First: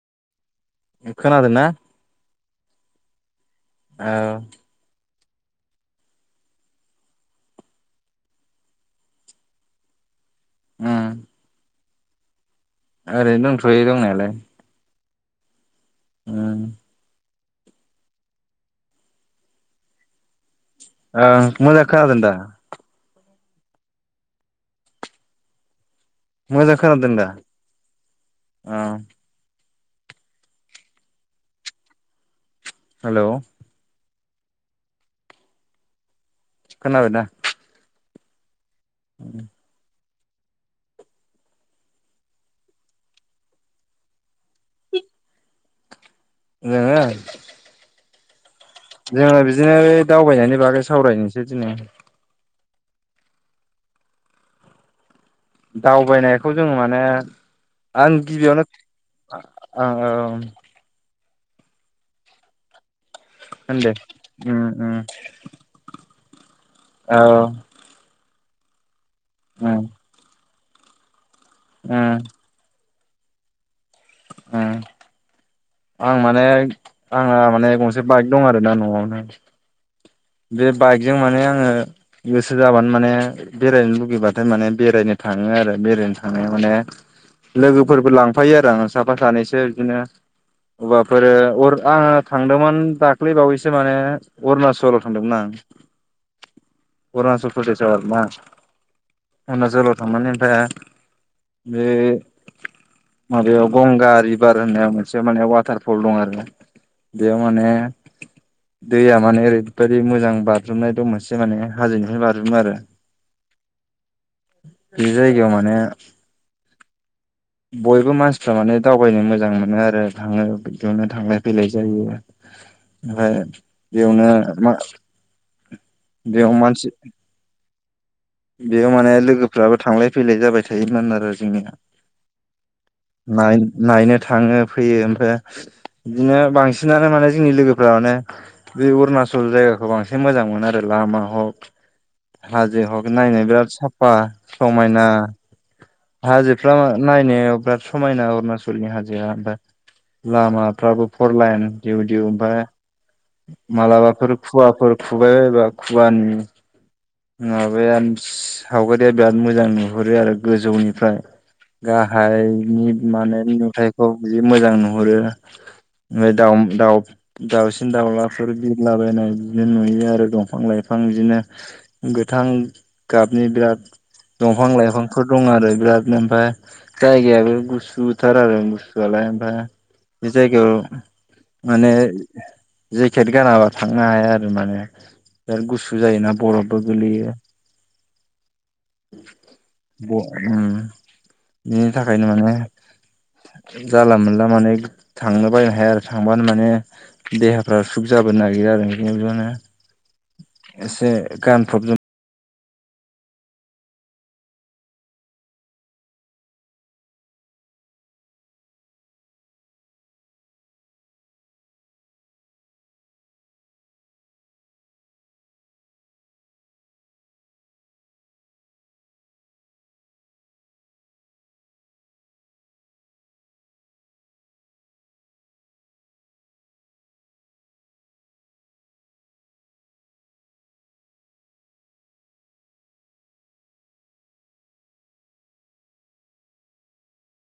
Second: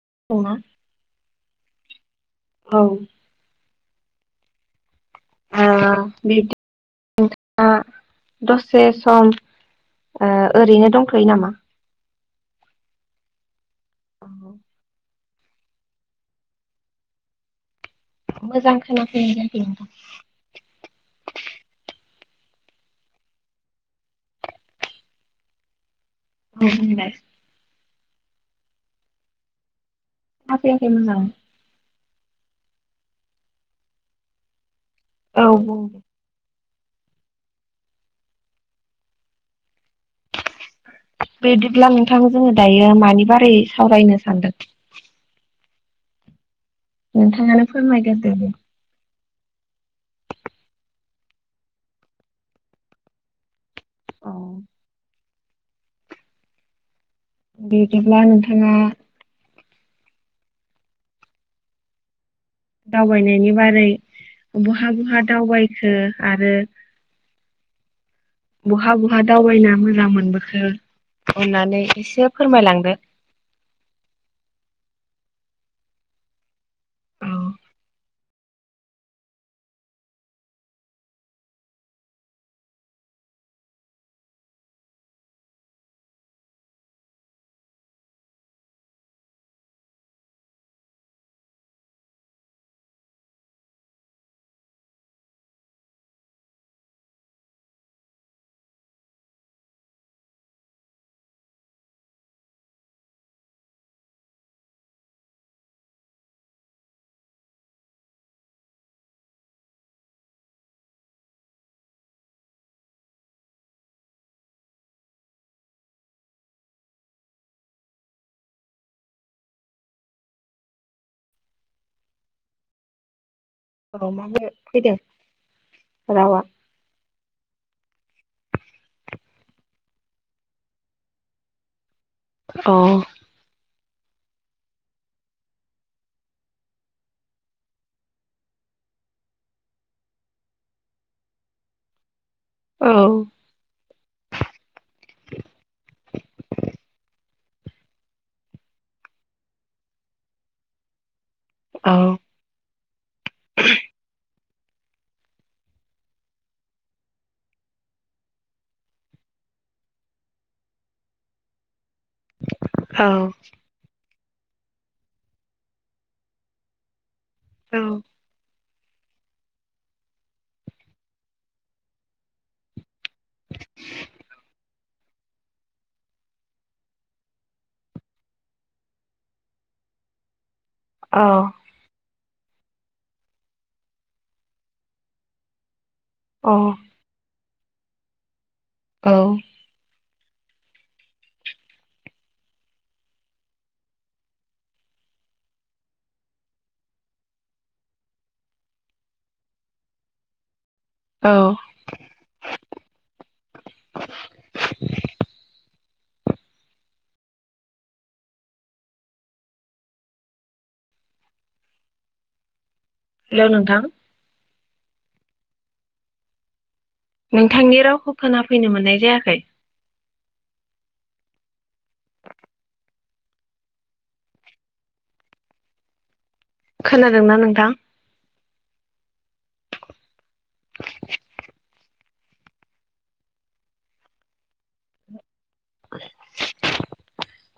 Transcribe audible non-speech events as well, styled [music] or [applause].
[unintelligible] ए खोनादो ना? औ। ओह ओ बिदि नोंथाङा दसे सम ओ ओरैनो उम दंथयो नामा? ओरैनो दंथ'यो दंनायालाय। ओं। मोजां खोनाफैनाय जायाखै नोंथां? ओं मोजां खानादों दा? औ मोजां खोनादों बुंलाय दा ओ। खोना फैयाखै मोजां। हेल' औ बुं। खोनाबायना? उम। [unintelligible] बेदिब्ला नोंथां जोङो दायो मानि बारै सावरायनो सानदों? जोङो नोंथाङानो फोरमायग्रोदो दे। जोङो बिदिनो दावबायनायनि बागै सावरायनोसै दिनै। औ दावबायनायखौ जों माने आं बिदिब्ला गिबियावनो नोंथाङा औ औ। दावबायनायनि होन बारै दे उम उम बहा बहा दावबायखो आरो औ बहा बहा दावबायना उम मोजां मोनबोखो अननानै उम एसे फोरमायलांदो आं माने औ आंना माने गंसे बाइक दं आरोना न'आवनो बे बाइकजों माने आङो गोसो जाबानो माने बेरायनो लुुबैबाथाय माने बेरायनो थाङो आरो बेरायनो थांनायाव माने लोगोफोरबो लांफायो आरो आं साफा सानैसो बिदिनो अबाफोरो अर आङो थांदोंमोन दाख्लै बावैसो माने अरुणाचल थांदोंना आं अरूणाचल प्रदेसाव आरो ना अरुणाचलाव थांनानै ओमफ्राय बे माबायाव गंगा रिभार होननाय मोनसे माने वाटारफल दं आरोना बेयाव माने दैया माने ओरै बेबायदि मोजां बाज्रुमनाय दं मोनसे माने हाजोनिफ्राय बाज्रुमो आरो बे जायगायाव माने बयबो मानसिफ्रा माने दावबायनो मोजां मोनो आरो थाङो बिदियावनो थांलाय फैलाय जायो ओमफ्राय औ बेयावनो माबोरै म फैदों रावा? बेयाव मानसि बेयाव माने लोगोफ्राबो थांलाय फैलाय जाबाय थायोमोन आरो जोंनिया औ नायनो थाङो फैयो ओमफ्राय बिदिनो बांसिनानो माने जोंनि लोगोफ्रा माने बे अरुणाचल जायगाखौ बांसिन मोजां मोनो आरो लामा हक हाजो औ हक नायनो बिराद साफा समायना हाजोफ्रा नायनायाव बिराद समायना अरुणाचलनि हाजोआ ओमफ्राय लामाफ्राबो फर लाइ औ दिउदिउ ओमफ्राय मालाबाफोर खुवाफोर खुबाय बायबा खुवानि माबाया सावगारिया बिराद मोजां नुहुरो आरो गोजौनिफ्राय गाहायनि माने नुथाय खौ जि मोजां नुहुरो ओमफ्राय दाउ दाउ औ दाउसिन दाउलाफोर बि लाबायनाय बिदिनो नुयो आरो दंफां लाइफां बिदिनो गोथां गाबनि बिराद दंफां लाइफांफोर दं आरो बिरादनो ओमफ्राय जायगायाबो गुसुथार आरो गुसुआलाय [unintelligible] बे जायगायाव औ माने जेकेट गानाबा थांनो हाया आरो माने बिराद गुसु जायोना औ बरफबो गोगलैयो औ ब उम बिनि थाखायनो माने जाला मोनला माने थांनो बायनो हाया आरो थांबानो माने देहाफ्रा सुख जा बो नागिरो आरो [unintelligible] [unintelligible] एसे औ गानफब ज [unintelligible] हेल' नोंथां नोंथांनि रावखौ खोनाफैनो मोननाय जायाखै खोनादोंना नोंथां [unintelligible]